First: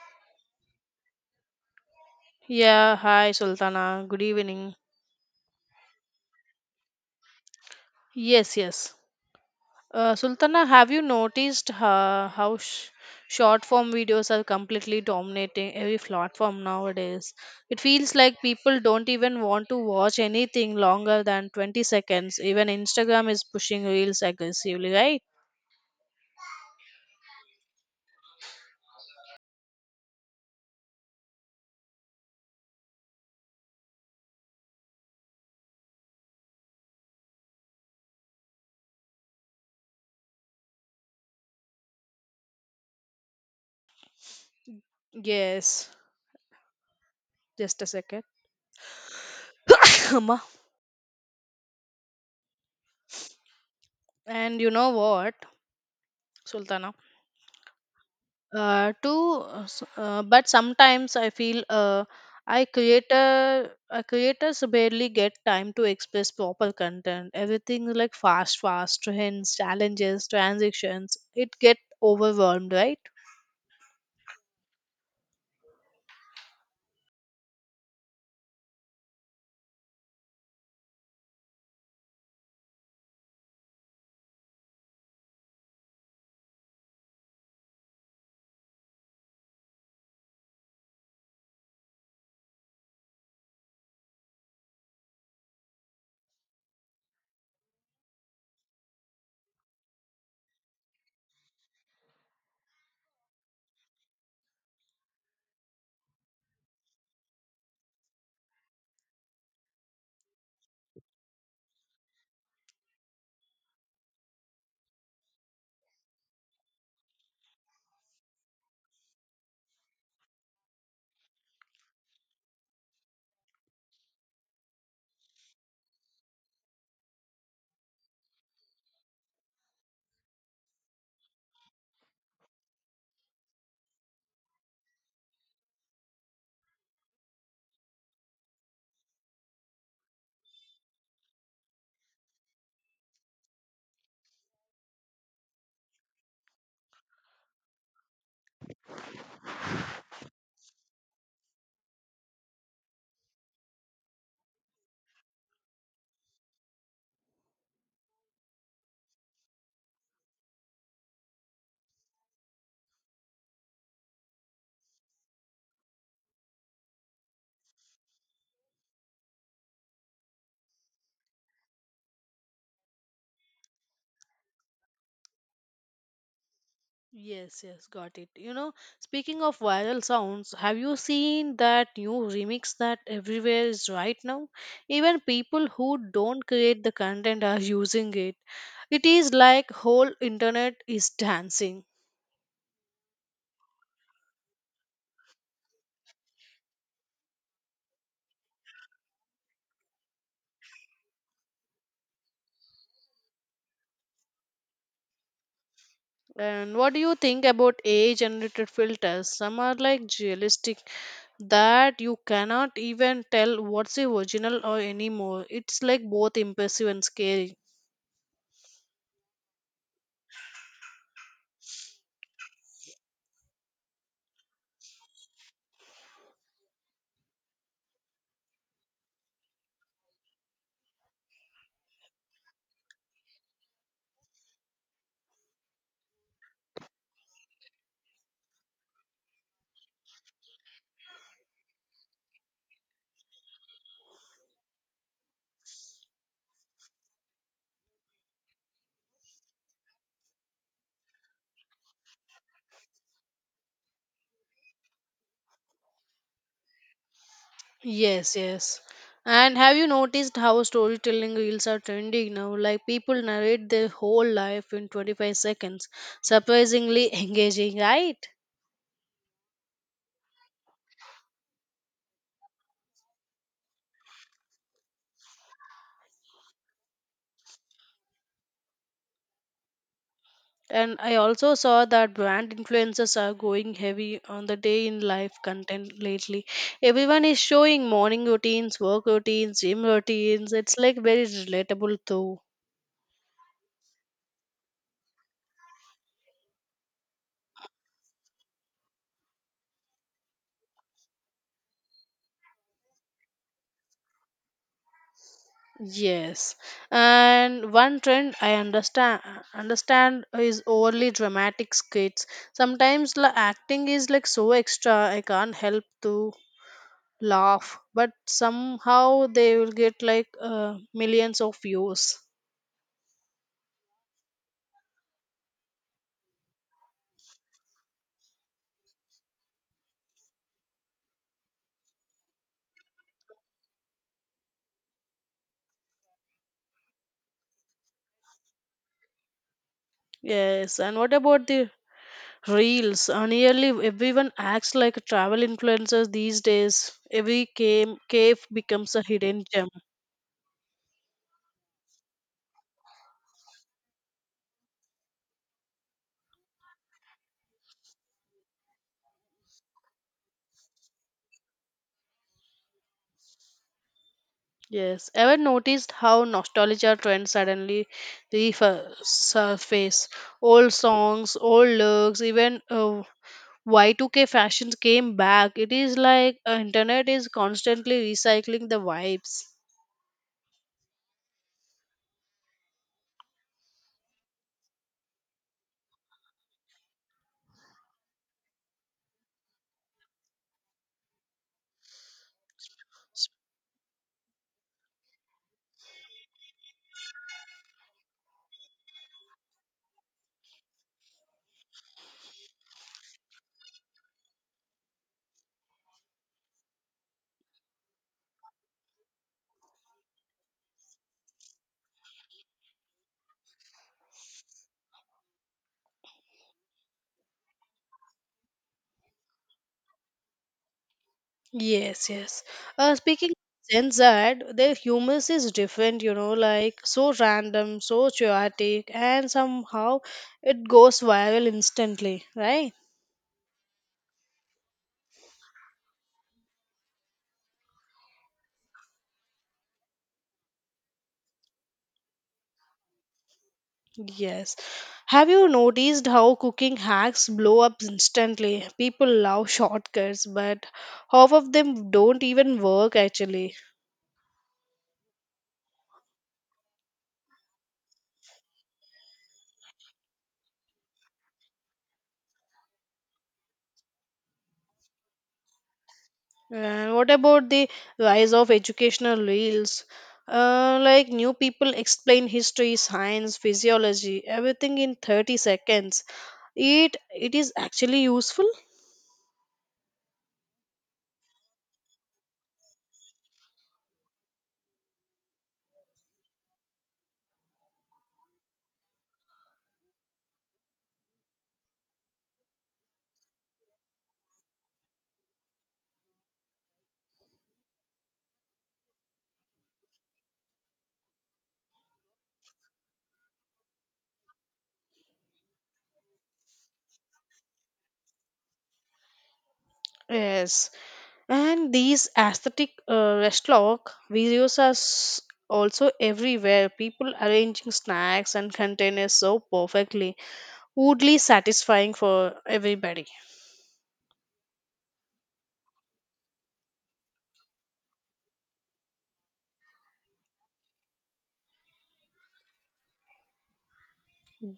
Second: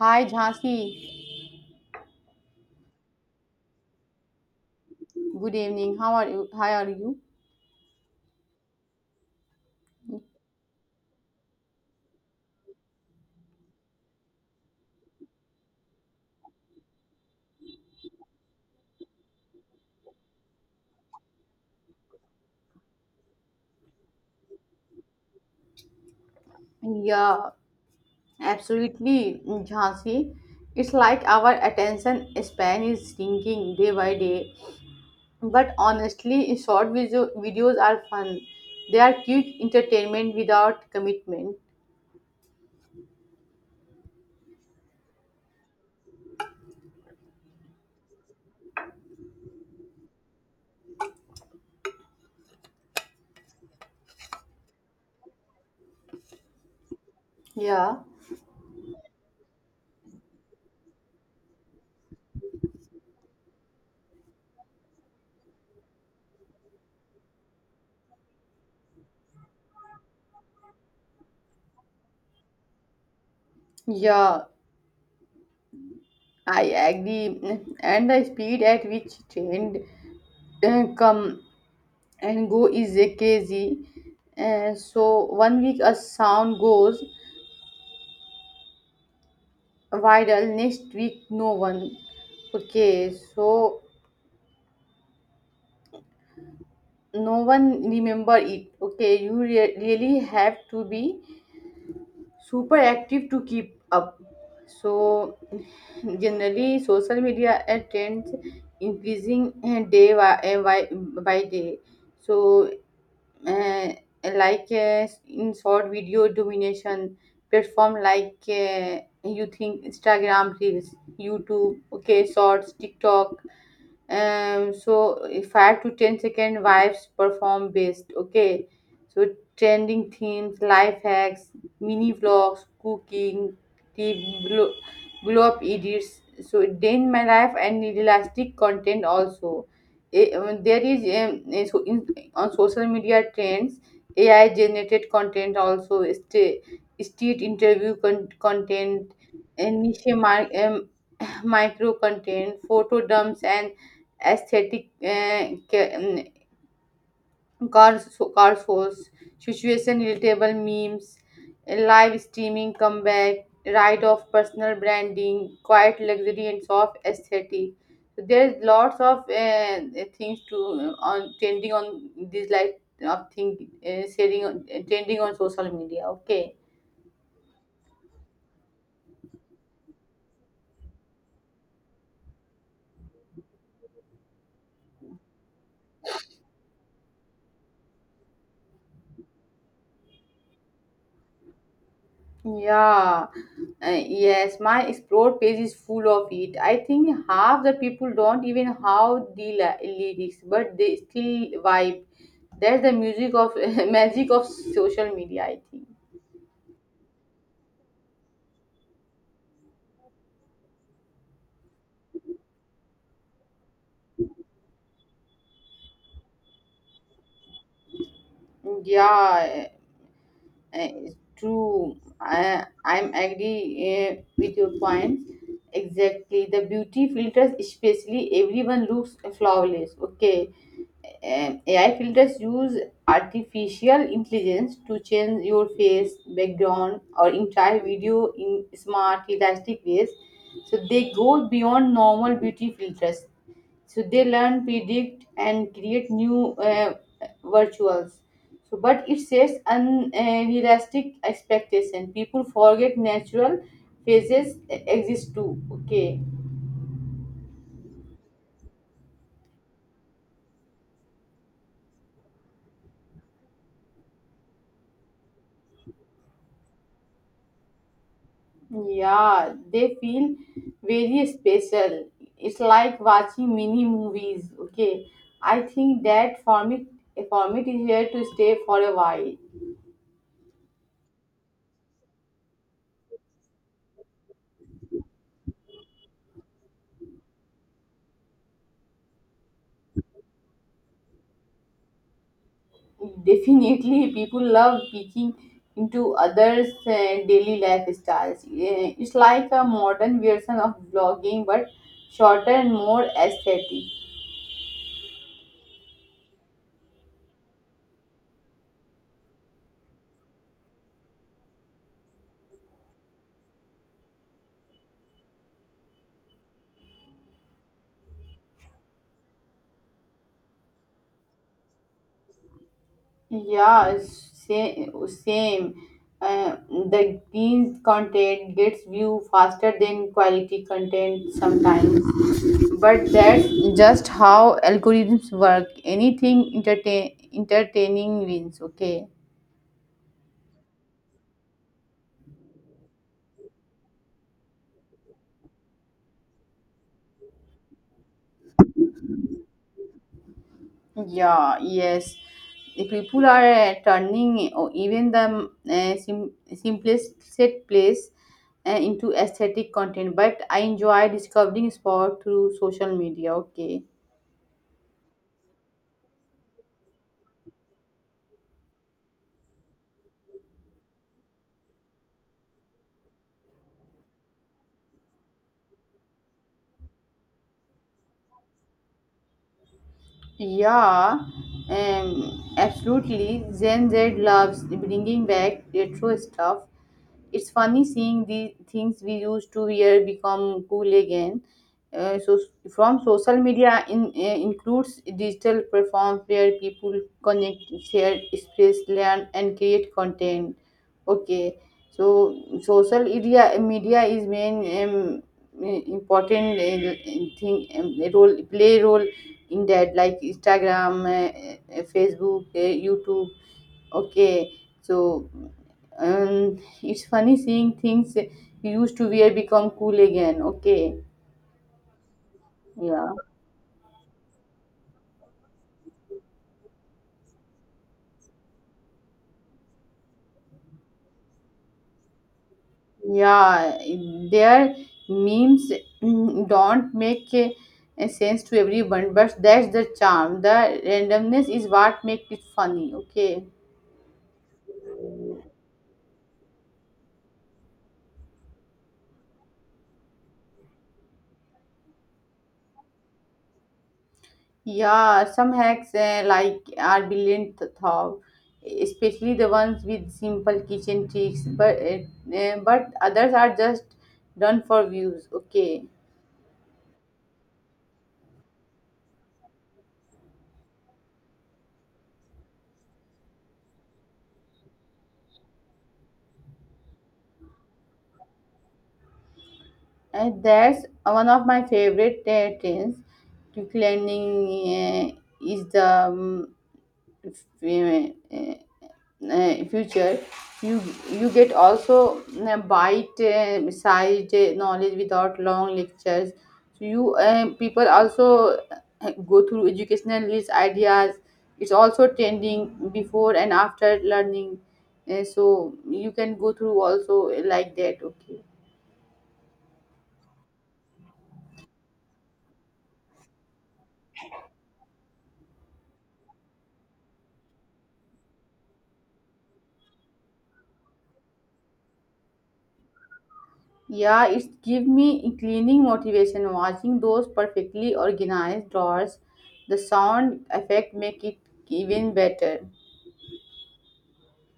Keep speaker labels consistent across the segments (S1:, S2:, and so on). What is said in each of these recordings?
S1: Hi Jhansi,
S2: Yeah, hi Sultana. Good evening.
S1: good evening. How are you? How are you?
S2: Yes, yes. Sultana, have you noticed short form videos are completely dominating every platform nowadays? It feels like people don't even want to watch anything longer than 20 seconds. Even Instagram is pushing reels aggressively, right?
S1: Yeah, absolutely, Jhansi. It's like our attention span is shrinking day by day. But honestly, short videos are fun. They are cute entertainment without commitment.
S2: Yes. Just a second. Amma. And you know what, Sultana?
S1: Yeah,
S2: But sometimes I feel I creators barely get time to express proper content. Everything is like fast fast trends, challenges, transactions. It get overwhelmed, right?
S1: yeah, I agree. And the speed at which trend come and go is crazy. So one week a sound goes viral, next week no one. Okay, so no one remember it. Okay, you really have to be super active to keep up. So generally social media trends increasing day by day. So uh, like in short video domination, platform like you think Instagram reels, YouTube, okay, shorts, TikTok. So if five to ten second vibes perform best. Okay, so trending themes, life hacks, mini vlogs, cooking, the blow up edits, so day in my life and elastic content also. There is so on social media trends, AI generated content also state interview content, and niche micro content, photo dumps, and aesthetic car shows, situation relatable memes, live streaming comeback, ride of personal branding, quiet luxury, and soft aesthetic. So there's lots of things to on trending on this like of thing, sharing trending on social media. Okay.
S2: Yes, yes, got it. Speaking of viral sounds, have you seen that new remix that everywhere is right now? Even people who don't create the content are using it. It is like whole internet is dancing.
S1: Yeah, yes, my explore page is full of it. I think half the people don't even how the lyrics, but they still vibe. That's the music of magic of social media, I think.
S2: And what do you think about AI generated filters? Some are like realistic that you cannot even tell what's the original or anymore. It's like both impressive and scary.
S1: Yeah, uh, true. I'm agree with your points. Exactly. The beauty filters, especially, everyone looks flawless. Okay. And AI filters use artificial intelligence to change your face, background, or entire video in smart, realistic ways. So they go beyond normal beauty filters. So they learn, predict, and create new virtuals. So, but it sets unrealistic expectation. People forget natural faces exist too. Okay.
S2: Yes, yes. And have you noticed how storytelling reels are trending now? Like people narrate their whole life in 25 seconds. Surprisingly engaging, right?
S1: Yeah, they feel very special. It's like watching mini movies. Okay, I think that format is here to stay for a while.
S2: And I also saw that brand influencers are going heavy on the day in life content lately. Everyone is showing morning routines, work routines, gym routines. It's like very relatable too.
S1: Definitely, people love peeking into others' daily lifestyles. It's like a modern version of blogging, but shorter and more aesthetic.
S2: Yes. And one trend I understand is overly dramatic skits. Sometimes the acting is like so extra I can't help to laugh, but somehow they will get like millions of views.
S1: Yeah, it's same. The green content gets view faster than quality content sometimes. But that's just how algorithms work. Anything entertaining wins, okay?
S2: Yes, and what about the Reels. Nearly everyone acts like a travel influencers these days. Every cave becomes a hidden gem.
S1: Yeah, yes. The people are turning or even the simplest set place into aesthetic content. But I enjoy discovering sport through social media, okay?
S2: Yes. Ever noticed how nostalgia trends suddenly resurface? Old songs, old looks, even Y2K fashions came back. It is like internet is constantly recycling the vibes.
S1: Yeah, absolutely. Gen Z loves bringing back retro stuff. It's funny seeing the things we used to wear become cool again. So from social media includes digital platforms where people connect, share, express, learn, and create content. Okay, so social media is main, um, important thing, role play role. Indeed, like Instagram, Facebook, YouTube. Okay, so it's funny seeing things you used to wear become cool again. Okay.
S2: Yes, yes.
S1: Yeah,
S2: Speaking of Gen Z, their humor is different, you know, like so random, so chaotic, and somehow it goes viral instantly, right?
S1: yeah. Their memes, don't make sense to everyone, but that's the charm. The randomness is what makes it funny. Okay.
S2: Yes. Have you noticed how cooking hacks blow up instantly? People love shortcuts, but half of them don't even work actually.
S1: Yeah, some hacks like are brilliant thought, especially the ones with simple kitchen tricks. But others are just done for views. Okay,
S2: And what about the rise of educational reels? Like new people explain history, science, physiology, everything in 30 seconds. It is actually useful.
S1: and that's one of my favorite trends. To cleaning uh, is the f- uh, future. You you get also bite side knowledge without long lectures. So you people also go through educational rich ideas. It's also trending before and after learning. So you can go through also like that. Okay.
S2: Yes, and these aesthetic restaurant videos are s- also everywhere. People arranging snacks and containers so perfectly, oddly satisfying for everybody.
S1: Yeah, it's give me cleaning motivation watching those perfectly organized drawers. The sound effect make it even better.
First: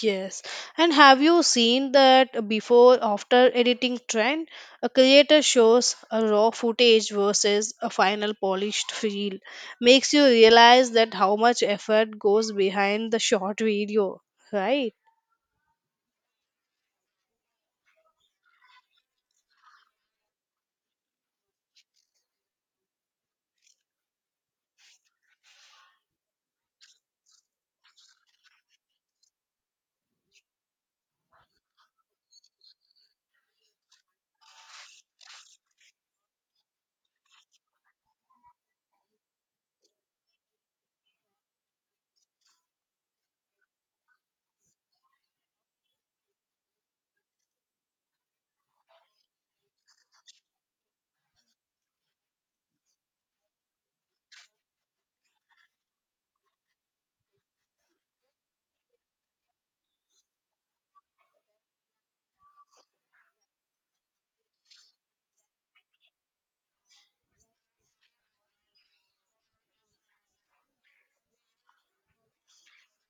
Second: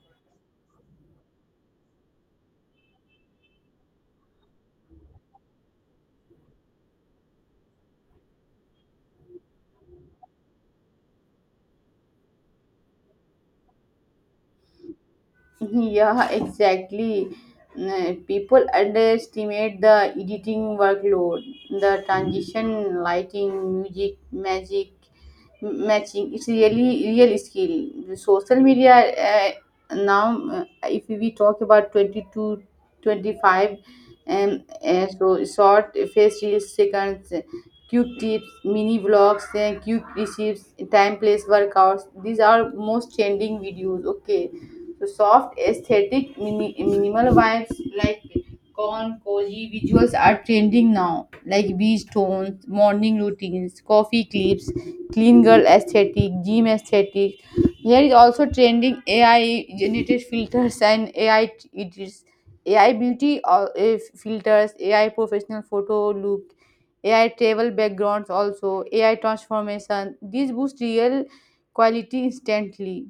S2: Yes. And have you seen that before after editing trend? A creator shows a raw footage versus a final polished reel. Makes you realize that how much effort goes behind the short video, right?
S1: Yeah, exactly. People underestimate the editing workload, the transition, lighting, music, magic, matching. It's really real skill. The social media, now, if we talk about 22, 25, and so short face reels, seconds, cute tips, mini vlogs, cute recipes, time place workouts. These are most trending videos. Okay. The soft, aesthetic, minimal vibes like corn, cozy visuals are trending now, like beach tones, morning routines, coffee clips, clean girl aesthetic, gym aesthetic. Here is also trending AI generated filters and AI it is AI beauty or filters, AI professional photo look, AI travel backgrounds also, AI transformation. These boost real quality instantly.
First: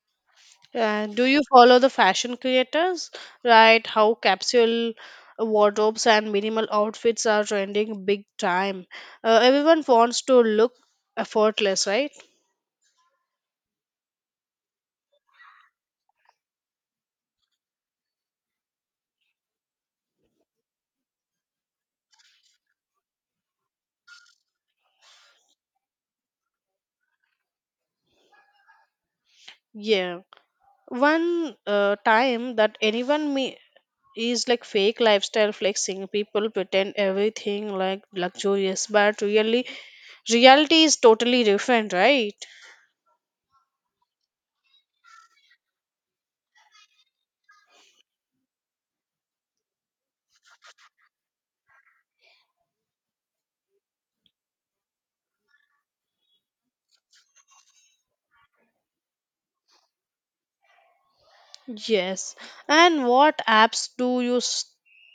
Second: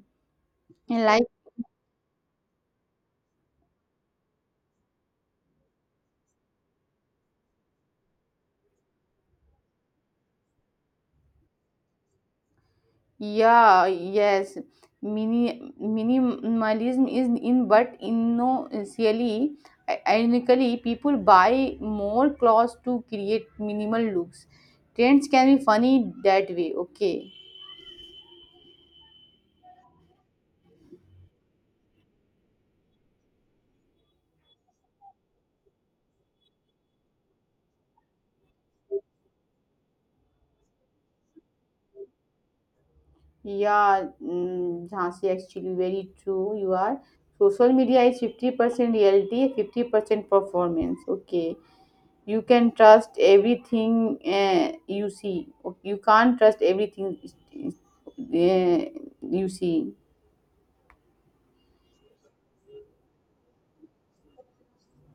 S1: In
S2: And
S1: life.
S2: do you follow the fashion creators? Right, how capsule wardrobes and minimal outfits are trending big time. Everyone wants to look effortless, right?
S1: Yeah, yes. Minimalism is in, but initially, ironically, people buy more clothes to create minimal looks. Trends can be funny that way, okay?
S2: Yeah. One time that anyone me is like fake lifestyle flexing. People pretend everything like luxurious, but really reality is totally different, right?
S1: Yeah, Jhansi, actually, very true. You are. Social media is 50% reality, 50% performance, okay? You can trust everything, you see. You can't trust everything, uh, you see.
S2: Yes. And what apps do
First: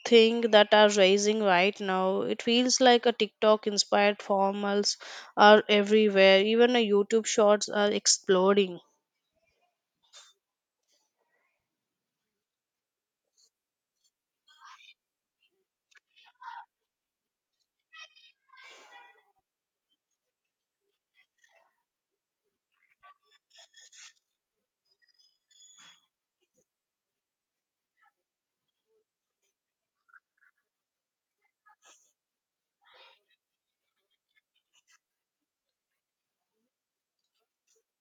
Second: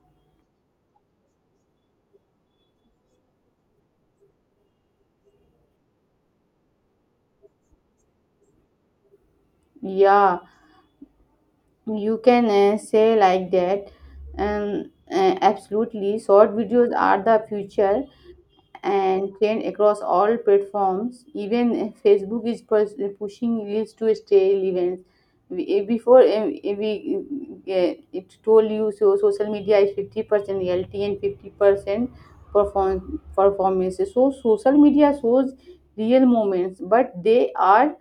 S2: think that are rising right now? It feels like a TikTok inspired formals are everywhere, even a YouTube shorts are exploding.
S1: Yeah, you can say like that. Absolutely, short videos are the future and trend across all platforms. Even Facebook is pushing reels to stale events. Before, we it told you, so social media is 50% reality and 50% performance. So social media shows real moments, but they are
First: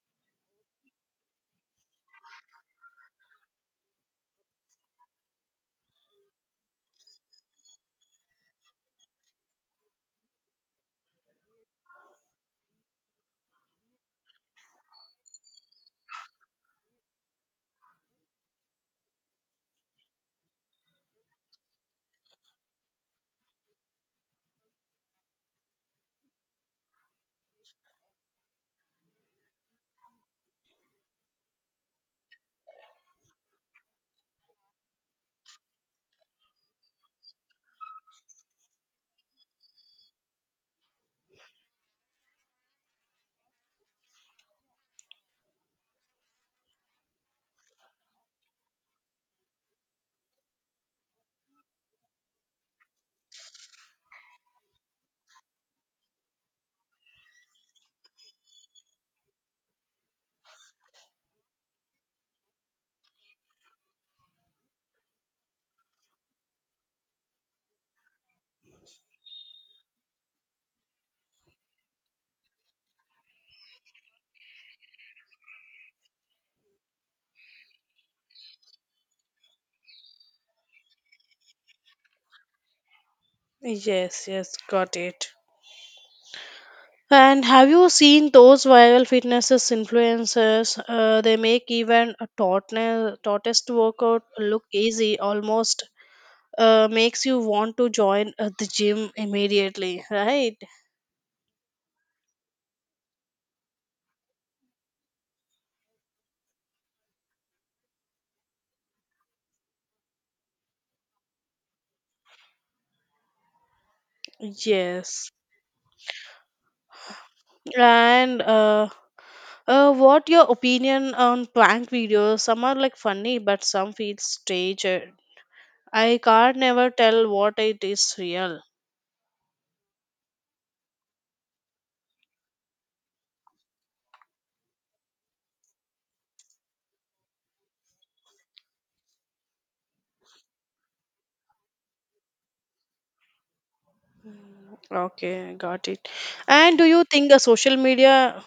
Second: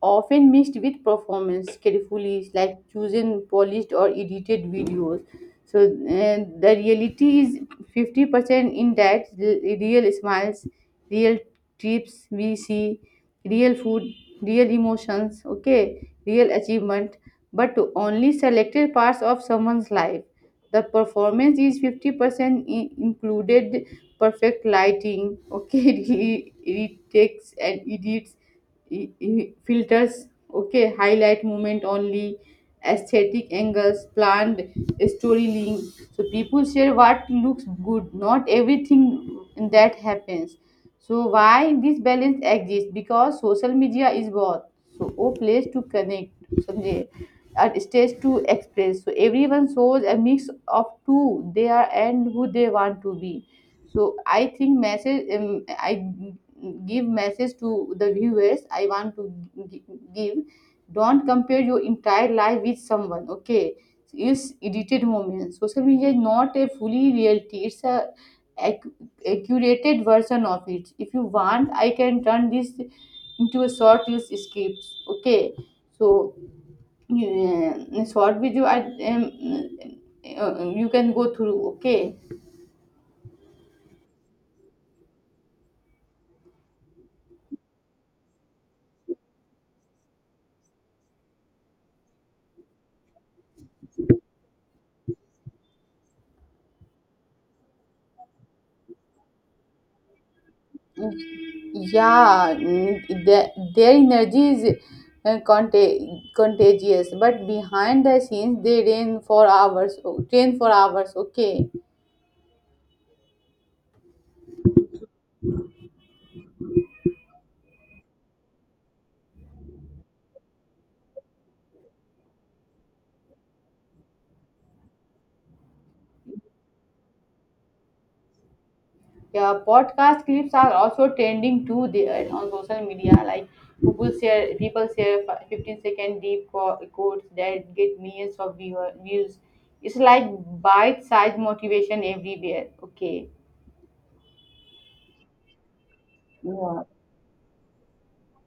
S1: often mixed with performance carefully, like choosing polished or edited videos. So the reality is 50% in that, real smiles, real trips we see, real food, real emotions, okay, real achievement, but to only selected parts of someone's life. The performance is 50% included, perfect lighting, okay, retakes and edits, filters, okay, highlight movement only, aesthetic angles, planned storytelling. So people share what looks good, not everything that happens. So why this balance exists? Because social media is both, so a place to connect, Sanjay, and stage to express. So everyone shows a mix of who they are and who they want to be. So I think message, I give message to the viewers. I want to gi- give. Don't compare your entire life with someone. Okay, is edited moments. Social media is not a fully reality. It's a curated version of it. If you want, I can turn this into a short use script. Okay, so short video. I um, you can go through. Okay.
S2: Yes, yes, got it. And have you seen those viral fitness influencers? They make even a tortoise workout look easy, almost makes you want to join the gym immediately, right?
S1: Yeah, their energy is. Contagious, but behind the scenes, they rain for hours train for hours. Okay.
S2: Yes. And what your opinion on prank videos? Some are like funny, but some feel staged. I can't never tell what it is real.
S1: Yeah, podcast clips are also trending too there on social media. Like people share 15-second deep quotes that get millions of views. It's like bite-sized motivation everywhere. Okay.
S2: Okay, got it. And do
S1: Yeah.
S2: you think a social media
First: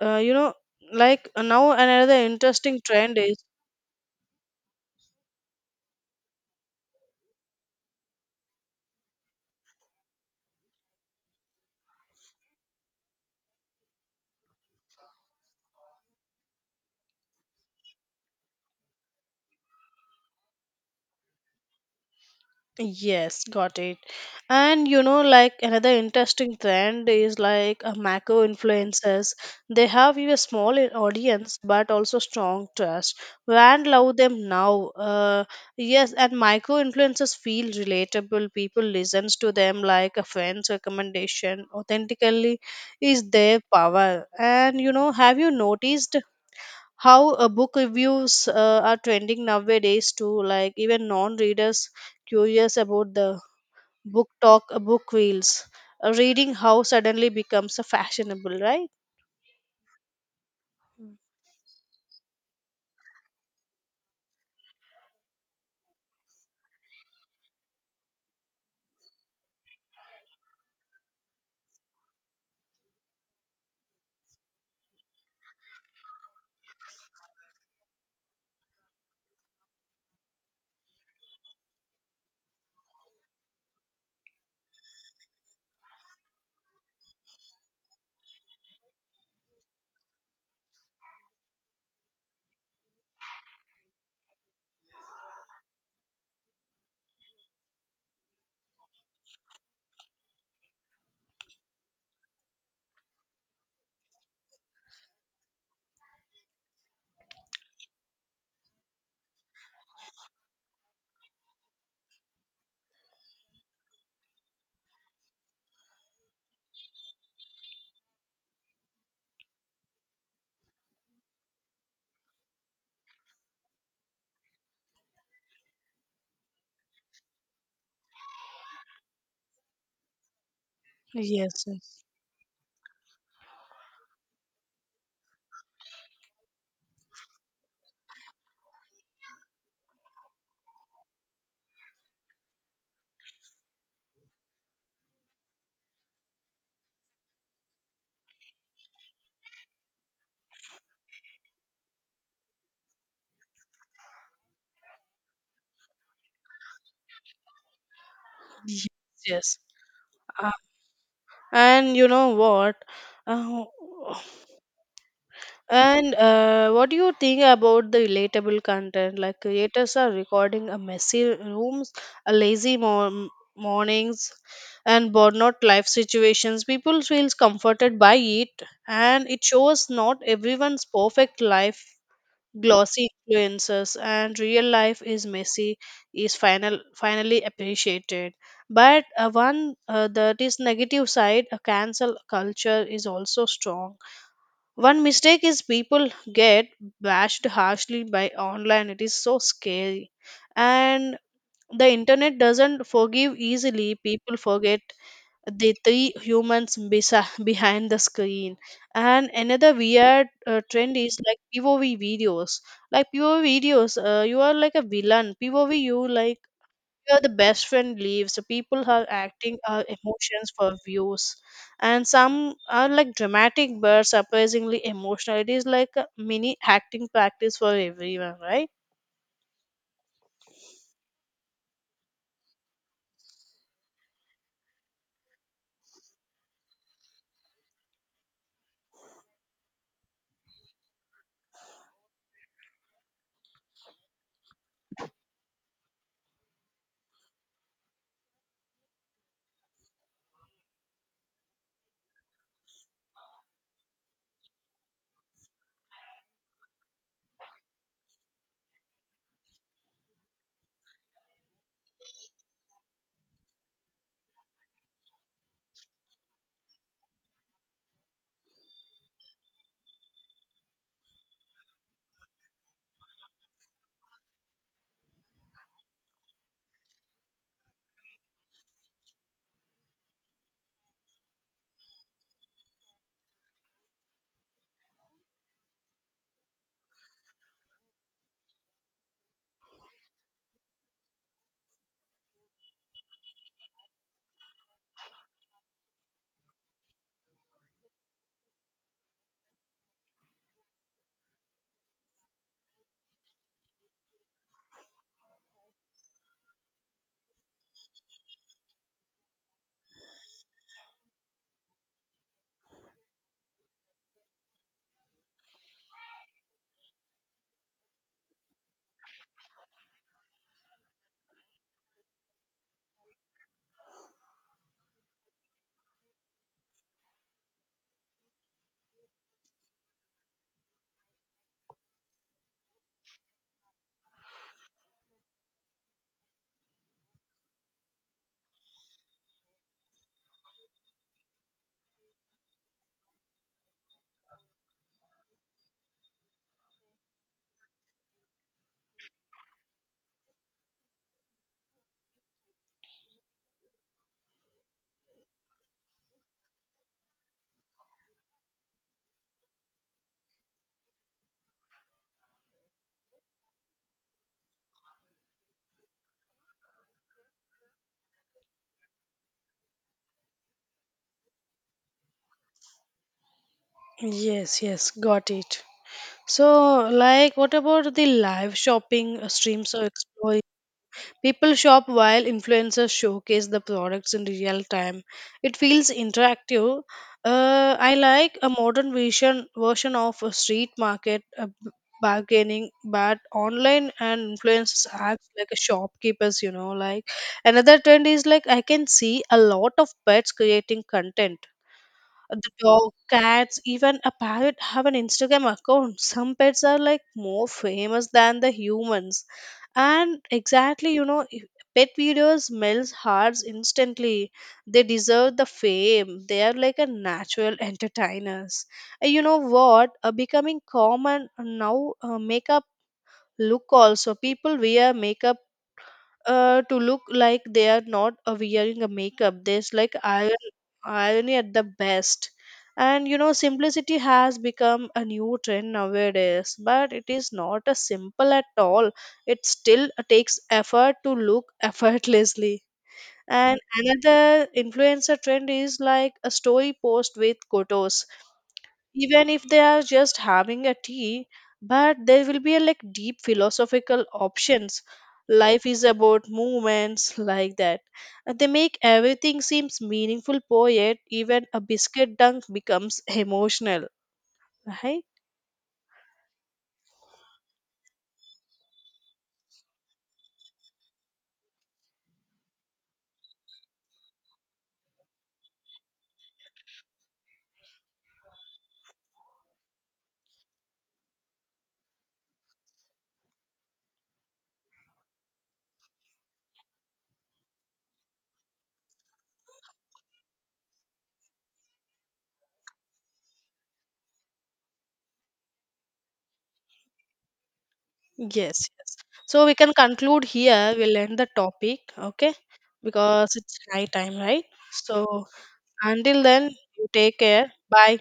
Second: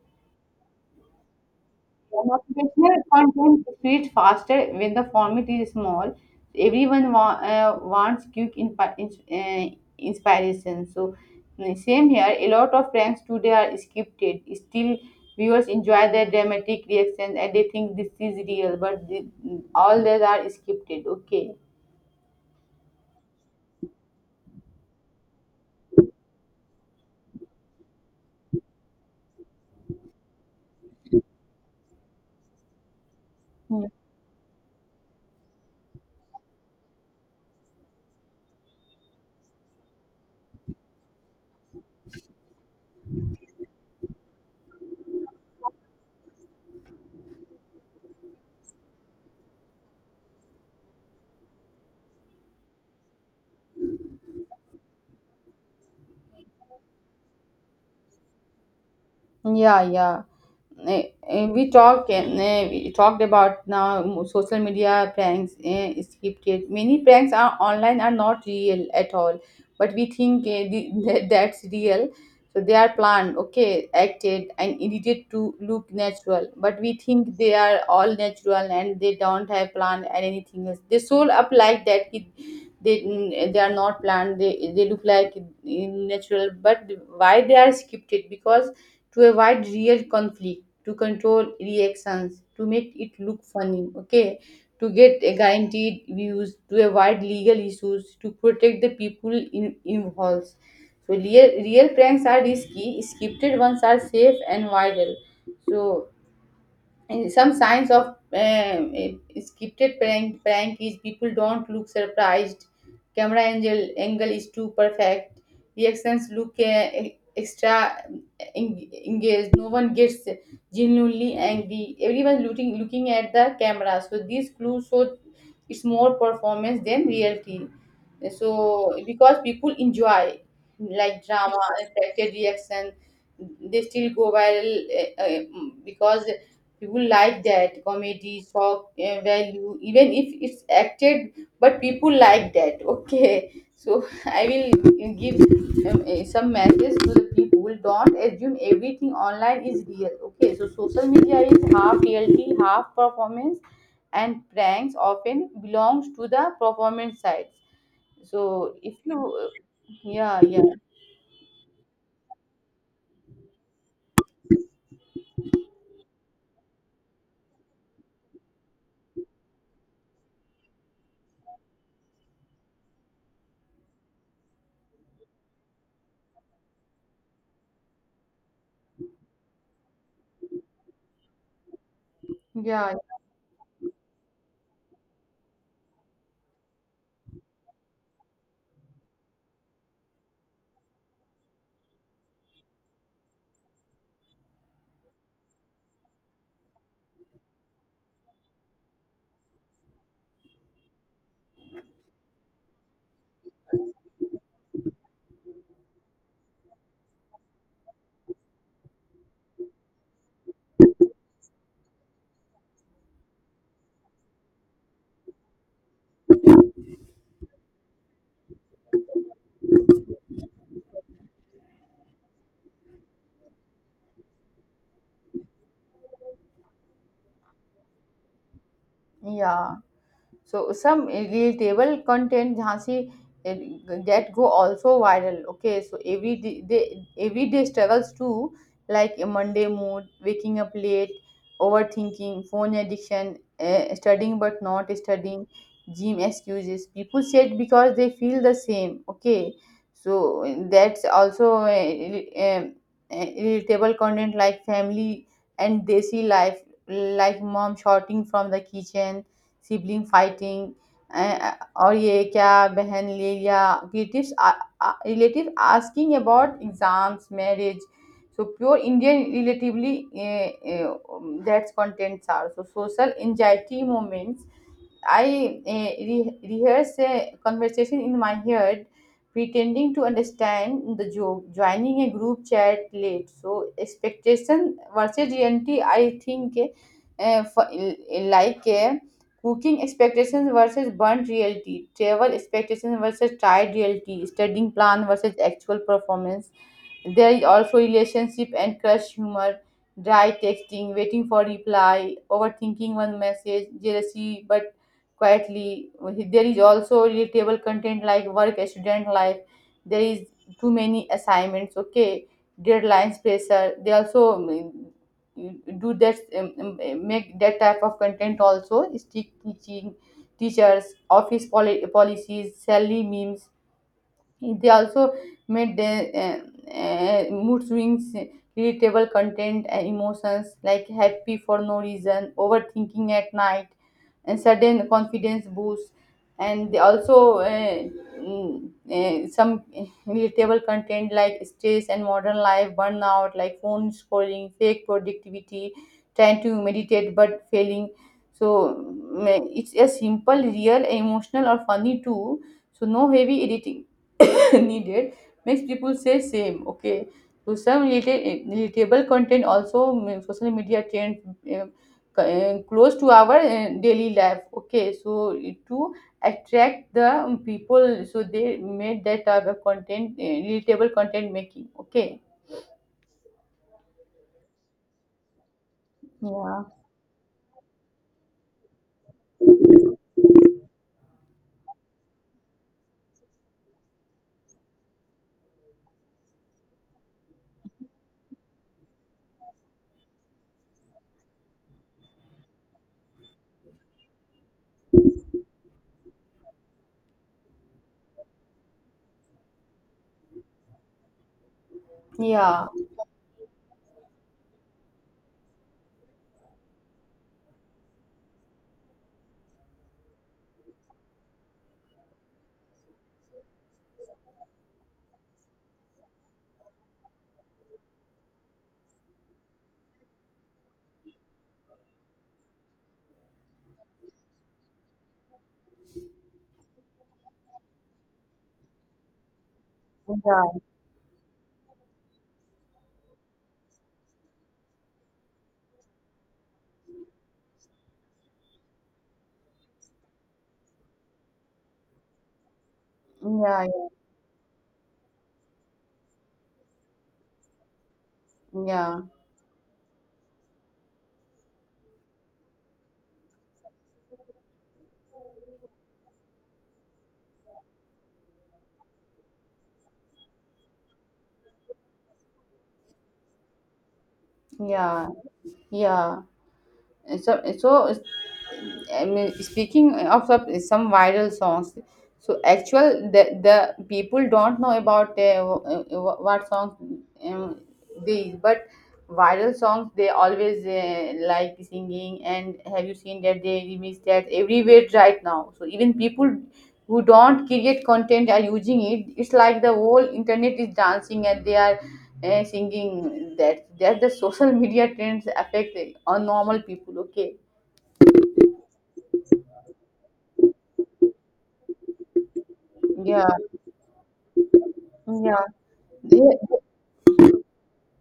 S2: uh, you know now another interesting
S1: Motivational
S2: trend is
S1: content spreads faster when the format is small. Everyone wants quick inspiration. So, same here. A lot of pranks today are scripted. Still, viewers enjoy their dramatic reactions and they think this is real, but all these are scripted. Okay.
S2: yes, got it. And you know, like another interesting trend is like macro influencers. They have you a small audience but also strong trust. Brand love them now, yes. And micro influencers feel relatable, people listens to them like a friend's recommendation. Authentically is their power. And you know, have you noticed how book reviews are trending nowadays to, like even non-readers curious about the book talk, book reels, a reading how suddenly becomes a fashionable, right?
S1: Yeah, yeah. We talked about now social media pranks, scripted. Many pranks are online are not real at all, but we think that's real. So they are planned, okay, acted and edited to look natural, but we think they are all natural and they don't have plan and anything else. They sold up like that. They are not planned. They look like natural, but why they are scripted? Because to avoid real conflict, to control reactions, to make it look funny, okay, to get a guaranteed views, to avoid legal issues, to protect the people involved. So real pranks are risky, scripted ones are safe and viral. So and some signs of scripted prank is people don't look surprised. Camera angle is too perfect. Reactions look extra engaged. No one gets genuinely angry. Everyone looking at the camera. So these clues show it's more performance than reality. So because people enjoy like drama,
S2: Yes, yes,
S1: unexpected reaction, they still go viral. uh, uh, because people like that comedy shock value, even if it's acted. But people like that. Okay, so I will give some message to the people. Don't assume everything online is real. Okay, so social media is half reality, half performance, and pranks often belongs to the performance side. So if you.
S2: yes.
S1: Yeah,
S2: Uh,
S1: yeah,
S2: and you know what uh, And what do you think about the relatable content? Like creators are recording a messy rooms, a mornings, and burnout life situations. People feels comforted by it, and it shows not everyone's perfect life.
S1: yeah,
S2: Glossy influences and real life is messy is finally appreciated. But one that is negative side, a cancel culture is also strong. One mistake is people get bashed harshly by online. It is so scary. And the internet doesn't forgive easily. People forget the three humans behind the screen. And another weird trend is like POV videos. Like POV videos, you are like a villain. POV, you like where the best friend leaves. So people are acting our emotions for views, and some are like dramatic but surprisingly emotional. It is like a mini acting practice for everyone, right?
S1: yeah. So some relatable content, Jhansi, eh, that go also viral. Okay, so every day, everyday struggles too, like a Monday mood, waking up late, overthinking, phone addiction, studying but not studying, gym excuses. People say because they feel the same. Okay, so that's also relatable content like family and desi life, like mom shouting from the kitchen, sibling fighting, और ये क्या बहन ले लिया, relatives, relative asking about exams marriage. So pure Indian relatively. uh, uh, that's contents are so social anxiety moments. I rehearse a conversation in my head, pretending to understand the joke, joining a group chat late. So, expectation versus reality, I think, like cooking expectations versus burnt reality, travel expectations versus tried reality, studying plan versus actual performance. There is also relationship and crush humor, dry texting, waiting for reply, overthinking one message, jealousy, but quietly. There is also relatable content like work, student life. There is too many assignments, okay, deadlines, pressure. They also make that type of content also, stick teaching, teachers, office policies, salary memes. They also made mood swings, irritable content, and emotions like happy for no reason, overthinking at night, and sudden confidence boost. And they also some irritable content like stress and modern life, burnout, like phone scrolling, fake productivity, trying to meditate but failing. So it's a simple, real, emotional, or funny too. So no heavy editing needed makes people say same. Okay. So some relatable content also, social media trend, close to our daily life. Okay, so to attract the people, so they made that type of content, relatable content making. Okay.
S2: Yes, yes, got it.
S1: Yeah,
S2: So, like, what about the live shopping streams or exploring? People shop while influencers showcase the products in real time. It feels interactive. I like a modern version of a street market bargaining, but online, and influencers act like a shopkeepers. You know, like another trend is like I can see a lot of pets creating content. The
S1: yeah,
S2: dog, cats, even a parrot have an Instagram account. Some pets are like more famous than the humans. And exactly, you know, pet videos melt hearts instantly. They deserve the fame. They are like a natural entertainers. And you know what? Becoming common now makeup look also. People wear makeup to look like they are not wearing a makeup. There's like
S1: yeah,
S2: irony at the best. And you know, simplicity has become a new trend nowadays, but it is not a simple at all. It still takes effort to look effortlessly. And
S1: yeah,
S2: another influencer trend is like a story post with photos,
S1: yeah,
S2: even if they are just having a tea, but there will be a like deep philosophical options. Life is about movements, like that. And they make everything seems meaningful poet. Even a biscuit dunk becomes emotional, right?
S1: yeah, yeah. So I mean, speaking of some viral songs. So actual the people don't know about what songs, um, these. But viral songs they always like singing, and have you seen that they remix that everywhere right now? So even people who don't create content are using it. It's like the whole internet is dancing, and they are singing that the social media trends affect on normal people. Okay.
S2: Yes, yes. So we can conclude here, we'll end the topic. Okay,
S1: Yeah.
S2: because it's high time, right? So,
S1: Yeah.
S2: until then,
S1: They
S2: you take care. Bye.